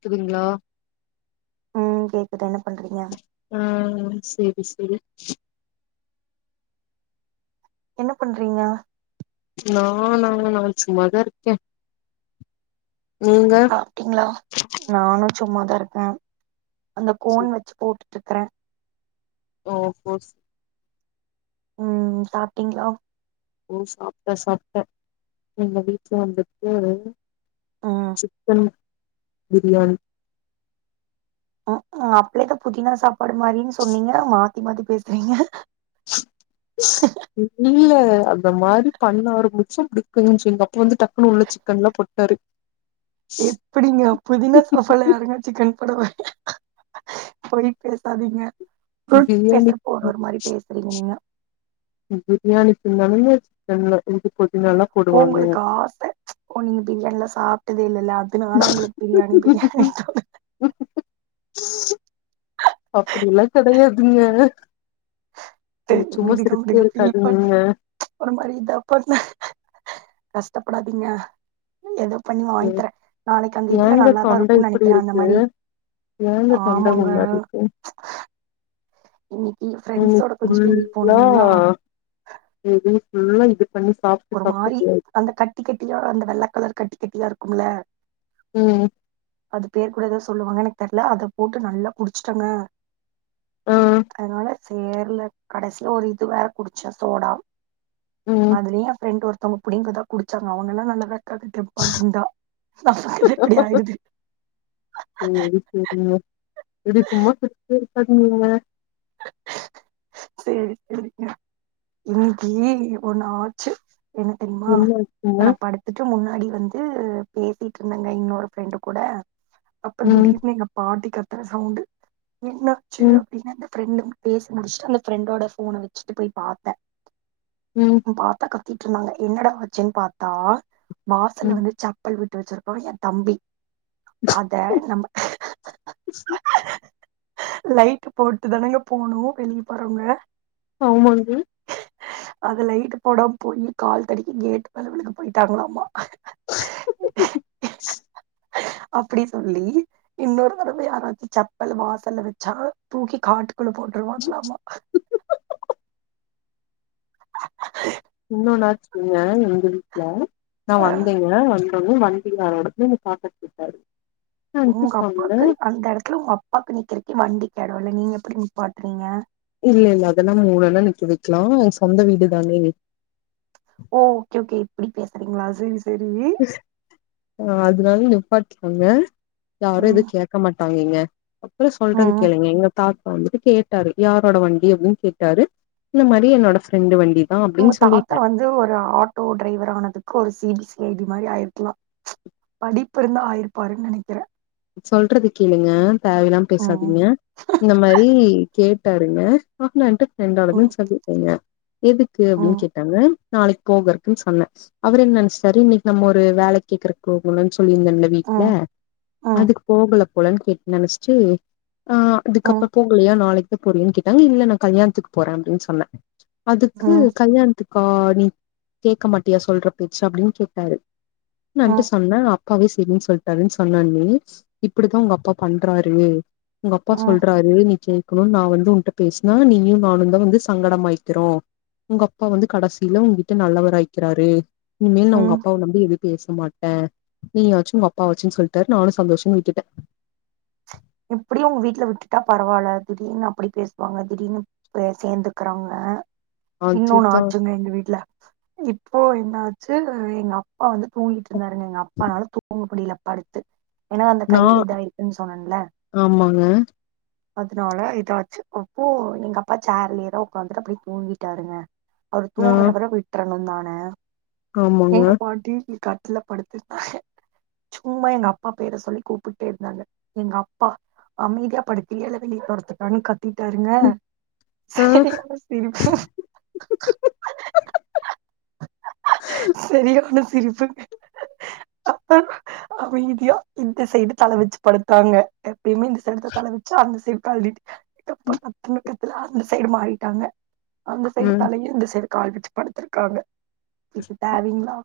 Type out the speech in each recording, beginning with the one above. கேக்குதுங்ளா கேக்குதா என்ன பண்றீங்க உம் சேரி சேரி என்ன பண்றீங்க ந நா நா சும்மாதா இருக்கே நீங்க அப்டிங்ளா நானு சும்மாதா இருக்கே அந்த செரி கோன் வெச்சு போட்டுட்டு இருக்குறே ஓ போஸ் உம் சாப்ட்டிங்ளா ஓ சாப்ட்டே சாப்ட்டே எங்க வீட்ல வந்துட்டு ம் சிக்கன் பிரியாணி உம் அப்பலதா புதினா சாப்பாடு மாரின்னு சொன்னீங்க மாத்தி மாத்தி பேசுறீங்க ஸ் இல்ல அந்த மாரி பண்ணா ஆரம்பிச்சோ டக்குன்னு எங்க அப்பா வந்து டக்குனு உள்ள சிக்கன் எல்லா போட்டாரு எப்புடிங்க புதினா சாப்பாட்ல யாருங்க சிக்கன் போடுவா பொய் பேசாதீங்க பொய் பிரியாணி பேசுப்ப ஒரு ஒரு மாரி பேசுறீங்க நீங்க நீ, பிரியாணி தின்னாலு இந்த சிக்கன்ல இது புதினாலா ஓ போடுவாங்க உங்களுக்கு ஆச ஓ நீங்க பிரியாணிலம் சாப்ட்டதே இல்லல்ல அ துனால உங்களுக்கு பிரியாணி பிரியாணினு தோணுது அப்டியெல்லா கெடையாதுங்க நீங்க சும்மா விடுங்க சிரிச்சிட்டே விடுங்க ஃபீல் பண் இருக்காதிங்கங்க ஒரு மாரி இதா பண்ண கஷ்டப்படாதீங்க நா ஏதோ பண்ணி வாங்கி தரே நாளைக்கு அந்த இதுல ஏங்க நல்லாதா இருக்குன்னு நெனைக்கிறே அந்த மாரி ஏ உங்க தொண்ட ஆமாங்க ஒரு மாரி இருக்கு இன்னைக்கு எனக்கு ஃப்ரெண்ட்ஸோட கொஞ்சோ வெளிய ஃபுல்லா போனனுங்களா எது ஃபுல்லா இது தண்ணி சாப்ட்டு சாப்ட்டு இப்டி ஆயி கட்ட கட்டியா அந்த வெள்ளக்கலர் கட்டி கட்டியா இருக்கும்ல ம் அது பேர் கூட ஏதோ சொல்லுவாங்க எனக்கு தெரில அத போட்டு நல்லா குடிச்சுட்டேங்க ஆ அதனால சேரல கடைசில ஒரு இது வேற குடிச்ச சோடா ம் அதுலயு எ ஃபிரெண்ட் ஒருத்தவங்க புடிங்கிதா குடிச்சாங்க அவங்கல்லா நல்லதா க்காங்க தெம்பா குண்டா நமக்குதா இப்டி ஆயிடுது சேரி சேரிங்க, இப்டி சும்மா சிரிச்சுகிட்டே இருக்காதீங்கங்க சேரி சேரிங்க இன்னைக்கு ஒண்ணு ஆச்சு என்ன தெரிமா என்ன ஆச்சுங்க இப்ப நா படுத் துட்டு முன்னாடி வந்து பேசிட்டு இருந்தங்க இன்னோரு ஃப்ரெண்டு கூட அப்ப ம் திடீர்னு எங்க பாட்டி கத்துற சவுண்ட் என்னாச்சு ம் அப்டின்னு அந்த ஃப்ரெண்டு பேசி முடிச்சுட்டு அந்த ஃப்ரெண்டோட ஃபோன வச்சுட்டு போய் பாத்தே ம் பாத்தா கத்திட்டு இருந்தாங்க என்னடா ஆச்சுன்னு பாத்தா வாசல்ல ம் வந்து செப்பல் விட்டுவச்சிருக் கோ எ தம்பி அத நம்ப லைட்டு போட்டுதானங்க போனு வெளிய போறவங்க ஆமாங்க அது லைட்டு போட போய் கால் தடிக்கி கேட் மேல விழுக போயிட்டாங்களாமா அப்படி சொல்லி இன்னொரு தடவ யாராச்சு செப்பல் வாசல்ல வச்சா தூக்கி காட்டுக்குள்ள போட்டுருவாங்களாமா இன்னொன்னு ஆச்சுங்க எங்க வீட்ல நா அ வந்தேங்க வந்தோன வண்டியாரோடதுன்னு பாத்துட்டு இருந்தாரு உங்க அப்பாக்கு அந்த எடத்துல உங்க அப்பாக்கு நிக்கிறக்கே வண்டிக்கு எடோ இல்ல நீங்க எப்டி நிப்பாட்டுறீங்க இல்ல இல்ல அதெல்லா மூலைல நிக்க வைக்கலா அது சொந்த வீடுதானே ஓ ஓகே ஓகே இப்டி பேசுறீங்களா சேரி சேரி ஆ அதனால நிப்பாட்டிக்கலாங்க யாரு எது ம் கேட்க மாட்டாங்கங்க அப்போ சொல்றத ம் கேளுங்க எங்க தாத் வந்துட்டு கேட்டாரு யாரோட வண்டி அப்டின்னு கேட்டாரு இந்த மாரி என்னோட ஃப்ரெண்டு வண்டி தான் உங்க அப்படின்னு தாத்தா சொல்லிட்டேன் வந்து ஒரு ஆட்டோ டிரைவர் ஆனதுக்கு ஒரு C B C I D மாரி ஆயிருக்கலா படிப்பு இருந்தா ஆயிருப்பாருன்னு நெனைக்கிறே சொல்றது கேளுங்க தேவல்லா ம் பேசாதீங்க இந்த மாதிரி கே ட்டாருங்க [unintelligible] ம் சொல்லிருக்கேங்க எதுக்கு அப்டின்னு ம் கேட்டாங்க நாளைக்கு போகறக்குன்னு சொன்னே அவரு என்ன நெனைச்சாரு இன்னைக்கு நம்ம ஒரு வேல கேக்குற போகணும்ன்னு சொல்லியிருந்தன்ல வீட்ல ம் ம் அதுக்கு போகல போலன்னு கேட்டு நெனைச்சுட்டு ஆ ம் அதுக்கப்புறோ போகலையா நாளைக்கு [unintelligible] போறியான்னு கேட்டாங்க இல்ல நா கல்யாணத்துக்கு போறே அப்டின்னு சொன்னே அதுக்கு ம் கல்யாண துக்கா நீ கேட்க மாட்டியா சொல்ற பேச்சு அப்டின்னு கேட்டாரு நான்ட்டு ம் சொன்னே அப்பாவே செரின்னு சொல்லிட்டாருன்னு சொன்னேன் இப்படித்தா உங்க அப்பா பண்றாரு உங்க அப்பா ம் சொல்றாரு நீ கே இருக்கணும்னு நா வந்து உன்ட்ட பேசுனா நீயு நானு தா வந்து சங்கடோ மாயிக்குரோ உங்க அப்பா வந்து கடைசியில உங்கிட்ட நல்லவராயக்கிறாரு இனிமேல் நா ம் உங்க அப்பாவை நம்பி எது பேச மாட்டே நீ வாச்சு உங்க அப்பா வாச்சுன்னு சொல்ட்டு இருக்காரு நானு சந்தோஷம்னு விட்டுட்டே எப்டியு உங்க வீட்ல விட்டுட்டா பரவால்ல திடீர்னு அப்டி பேசுவாங்க திடீர்னு பேய் சேர்ந்துக்கிறவங்க இன்னொன்னு அதுதா ஆச்சுங்க எங்க வீட்டு்ல இப்போ என்னாச்சு எங்க அப் அப்பா வந்து தூங்கிட்டுதா இருந்தாருங்க எங்க அப்பானால தூங்கமுடியல படுத்து ஏன்னா அந்த நா கையில இதயிருக்குன்னு சொன்னேல்ல ஆமாங்க அதனால இதாச்சு அப்போ எங்க அப்பா சேர்லயே தா உக்காந்துட்டு அப்டியே தூங்கிட்டாருங்க அவர் ஆ தூங்குறவர வேயிட்பண்ணு தானு ஆமாங்க எங்க பாட்டி கட்டுல படுத்திருந்தாங்க சும்மா எங்க அப்பா பேரை சொல்லி கூப்பிட்டே இருந்தாங்க எங்க அப் ப்ப அமைதியா படுக்கூறிய இலையா வெளிய தொரத்தட்டுமா கத்திட்டாருங்க சரி திருப்ப சரியான சிரிப்பு அமைதியா இந்த சைடு தல வச்சு படுத்தாங்க எப்பயுமே இந்த சைடு தலைவிச்சா அந்த சைடு காழ்னிட்டி எங்க அப்பா காத்தா பக்கத்துல அந்த சைடு மாறிட்டாங்க அந்த சைடு ம் தலையிம் இந்த சைடு கால் வச்சு படுத்திருக்காங்க இது தேவீங்களா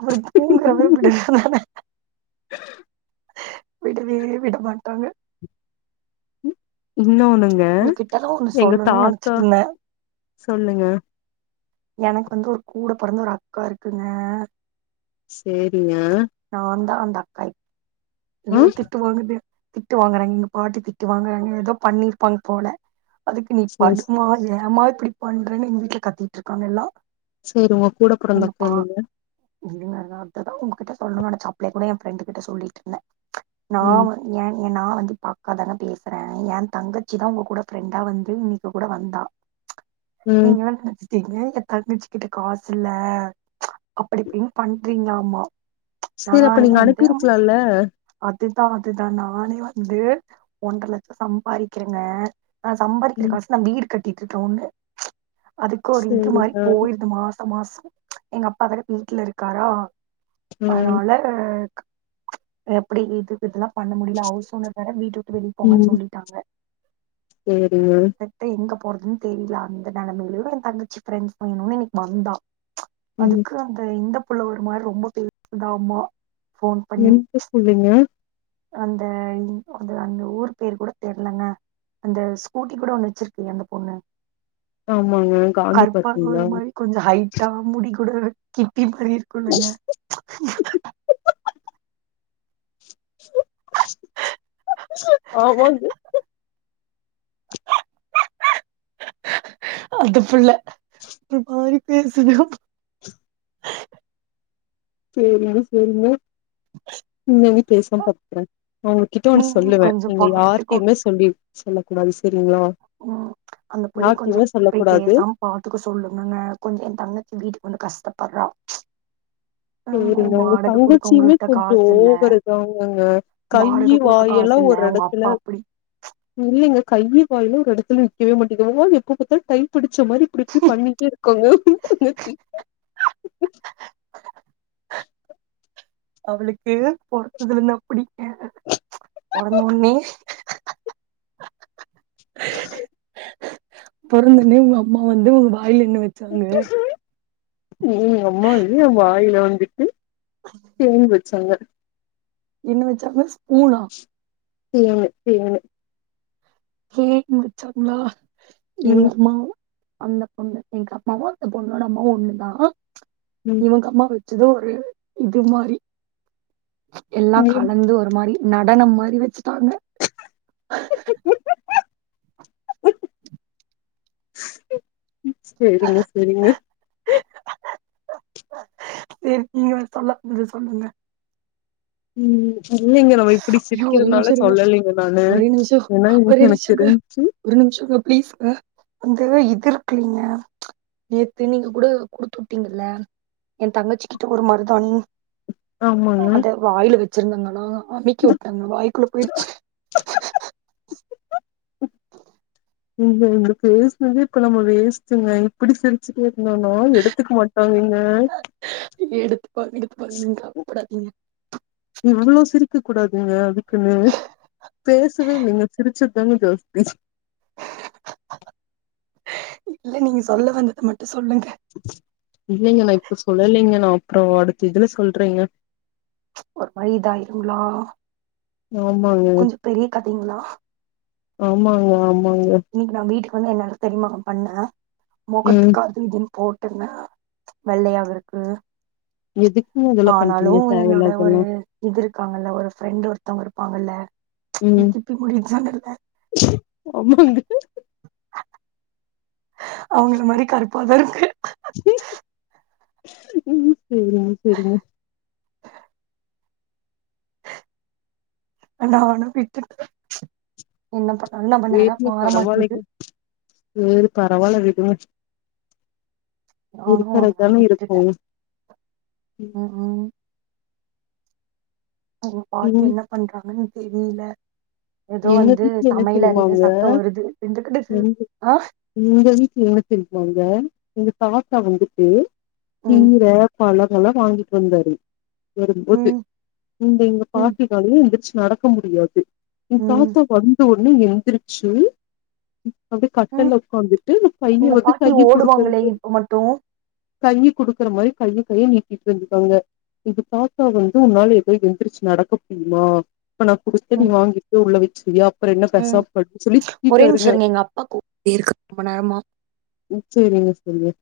அப்டி தூங்குறவங்கல விடுவான விடவே விட மாட் டாங்க இன்னொண்ணுங்க உங்ககிட்டல்லா ஒண்ணு எங்க சொல்லணும்னு தாத்தா நெனச்சிட்டு இருந்தே சொல்லுங்க எனக்கு வந்து ஒரு கூட பிறந்த ஒரு அக்கா இருக்குங்க சேரிங்க நா வந்து அந்த அக்கா ஐயோ ம் திட்டு வாங்கலே திட்டு வாங்குறாங்க எங்க பாட்டி திட்டு வாங்கா ஏதோ பண்ணிருப்பாங்க போல அதுக்கு நீ சேரி படுமா ஏமா இப்டி பண்றேன்னு எங்க வீட்டுல கத்திட்டு இருக்காங்க எல்லா சரி உங்க எங்க கூடப்புறந்தாக்கா பா எங்கே இருங்க அததாங்க உங்ககிட்ட சொல்லணும்ணு நெனச்சே அப்ப கூட எ ஃப்ரெண்டு கிட்ட சொல்லிட்டு இருந்தே நா ம் வந் எ நா வந்து இப்போ அக்காதனோ பேசுறே ஏ தங்கச்சி தா உங்க கூட ஃப்ரெண்டா வந்து இப்பக்கூட வந்தா ம் நீங்களநெனச் ங்கங்க தங்கச்சுக்கிட்டு காசு இல்ல அப்படியிப்படின்னு பண்றீங்களாமா சேரி அப்ப நானே நீங்க வந்து அனுப்பிருக்கலால்ல அதுதா அதுதா நானே வந்து ஒன்றலட்சோ சம்பாதிக்கிறேங்க நா சம்பாதிக்கிற ம் காசுல நா வீடு கட்டிட்டு இருக்கே ஒன்னு அதுக்கு ஒரு இன்கம் மாரி சேரிங்க போயிருது மாசோ மாசோ எங்க அப்பா வேற வீட்ல இருக்காரா ம் அதனால எப்படி இது இதுக்லா பண்ண முடியல அவுஸ் ஓனர் வேற வீட்டு விட்டு வெளியே போங்கன்னு ம் சொல்லிட்டாங்க சேரிங்க எங்க போறதுன்னு தெரியல அந்த நெலமையிலு என் தங்கச்சி ஃப்ரெண்ட்ஸ் வேணும்னு இனைக்கு வந்தா ச் ம் அதுக்கு அந்த இந்த புள்ள ஒரு மாரி ரொம்ப பேச்சுதாமா எங்க புள்ளைங்க அந்த அ அந்த ஊர் பேர் கூட தெர்லங்க அந்த ஸ்கூட்டி கூட ஒண்ணு வச்சுருக்குலா அந்த பொண்ணு ஆமாங்க காந்தி கருப்பா பார்க்குங்களா ஒரு மாரி கொஞ்சோ ஹைட்டா முடி கூட கிப்பி மாரி இருக்கும்லங்க ஆமாங்க அந்த புள்ள ஒரு மாரி பேசுதா செரிங்க செரிங்க இங்க வந்து பேசாம பாத்துக்குற உங்ககிட்ட ஒன்னு ம் சொல்லுவ கொஞ்சம் நீங்க பாத்துக்கோ யார்கிட்டயுமே சொல்லி சொல்ல கூடாது சேரிங்களா ம் அந்த புள்ளைய யார்க்குமே கொஞ்சம் சொல்ல போய் கூடாது பேசாம பாத்துக்க சொல்லுங்கங்க கொஞ்சோ எ தங்கச்சி வீட்டுக்கு வந்து கஷ்டப்பட்றா [inaudible] செரிங்க உங்க குடுக்க தங்கச்சியுமே உங்கள்ட்ட கொஞ்சோ காசு இல்ல ஓவருதாங்கங்க கை வாயெல்லா ஒரு எட அப்டி இல்லைங்க கையி வாயிலா ஒரு எடத்துல நிக்கவே மாட்டேக்கு அவோ எப்ப பாத்தாலு கை பிடிச்ச மாரி இப்டி இப்டி பண்ணிட்டே இருக்காங்க [unintelligible] [inaudible] அவளுக்கு பொறந்ததிலிருந்து [unintelligible] பிடிக்காது ச் பொறந்தவொன்னே [inaudible] பொறந்தவுனே உங்க அம்மா வந்து உங்க வாயில என்ன வெ எங்க அம்மாவே எ வாயில வந்துட்டு தேன் வெச்சாங்க என்ன வெச்சாங்க ஸ்பூனா தேனு தேனு தேன் வெச்சாங்ளா எங்க ம் அம்மாவு அந்த பொண்ணு எங்க அம்மாவு அந்த பொண்ணோட அம்மாவு ஒண்ணுதா ச் ம் உங்க அம்மா வெச்சது ஒரு இது மாரி ச் எல்லா ம் கலந்து ஒரு மாரி நடனம் மாரி வச்சுட்டாங்க செரிங்க செரிங்க நீங்க சொல்ல வந்தத சொல்லுங்க ம் ம் இல்லைங்க நம்ம இப்டி ஐயோ ஒரே நிமிஷ சிரிக்கிறனால இருங்க சொல்லலலைங்க நானு ஒரே நிமிஷ ஏன்னா ஒரே இன்னைக்கு எனக்கு நிமிஷங்க தெரிஞ்சு ஒரு நிமிஷங்க பிளீஸ்ங்க அங்க இது இருக்குலீங்க ச் நேத்து நீங்க கூட குடுத்து உட்டீங்கல்ல எ தங்கச்சி கிட்ட ஒரு மருதாணி ஆமாங்க அத வாயில வச்சிருந்தாங்களா அமிக்கி உட்டன்னா வாய்க்குள்ள போயிருச்சு இந்த இந்த பேசுனதே இப்ப நம்ம வேஸ்ட்டுங்க இப்டி சிரிச்சுட்டே இருந்தானா எடுத்துக்க மாட் டாங்க இங்க எடுப்பாங்க எடுப்பாங்க நீங்க கவலப்படாதீங்க நீங் அவ்ளோ சிரிக்கக் கூடாதுங்க அதுக்குன்னு பேசவே இல்லங்க சிரிச்சத் தாங்க ஜாஸ்தி இல்ல நீங்க சொல்ல வந்தத மட்டு சொல்லுங்க இல்லிங்க நா இப்ப சொல்லலங்க நா அப்றோ அடுத்த இதுல சொல்றேங்க ஒரு மாரி இதாயிருங்களா ஆமாங்க கொஞ்சோ பெரிய கதைங்களா ஆமாங்க ஆமாங்க இன்னிக்கு நா வீட்டுக்கு வந்து என்னாலா தெரியுமாங்க பண்ண ம் மொகத்துக்கு அது இதுன்னு போட்டன்னா வெள்ளையாவருக்கு எதுக்குங்க அதெல்லா ஆனாலு பண்றீங்க என்னோட ஒரு தேவயில்லாதெல்லா. இது இருக்காங்கல்ல ஒரு ஃப்ரெண்ட் ஒருத்தவுங்க இருப்பாங்கல்ல இந்த ம் [unintelligible] எக்ஸாம் எழுத ஆமாங்க அவுங்கள மாரி கருப்பாதா இருக்க ம் சேரிங்க சேரிங்க நா அவன விட்டுட்ட என்ன பண்ண என்ன பண்ண அதா சேரிங்க இப்ப வர மாட்டிகுது பரவால்லைங்க. சேரி பரவாயில்ல விடுங்க நானு இருக்கற அதனால தான இருக்கு விட்டுட்டே ம் ம் அவுங்க பாட்டு ம் என்ன பண்றாங்கன்னு தெரியல ஏதோ எங்க வந்து வீட்ல என்ன சமையல் அறையில தெரியுமாங்க சத்தோ வருது இன்டுகிட்டு ம் ஆ எங்க வீட்ல என்ன தெரியுமாங்க எங்க தாத்தா வந்துட்டு ம் கீர பழமெல்லா வாங்கிட்டு வந்தாரு வரும்போது ம் இங்க எங்க ம் பாட்டினாலையு எந்துருச்சு நடக்க முடியாது எங் ம் தாத்தா வந்தவொன்னே எந்துருச்சு அப்டியே ம் கட்டில்ல உக்காந்துட்டு பைய உங்க வந்து பாட்டி கைய ஓடுவாங்களே கொடுக்கறது இப்ப மட்டு கையி குடுக்குற மாரி கைய கைய நீட்டிட்டு வந்துருக்காங்க இது தாத்தா வந்து உன்னால எதோ எந்துரிச்சு நடக்க முடியுமா இப்ப நா குடுத்த நீ ம் வாங்கிட் போய் உள்ள வச்சிருவியா அப்புற என்ன ம் பெசாப் படுன்னனு சொல்லி ஒரே நிமிஷோ திட்டிட்டாருங்க இருங்க எங்க அப்பா கூப்ட்டே இருக்காரு ரொம்ப நேரமா ம் சேரிங்க செரிங்க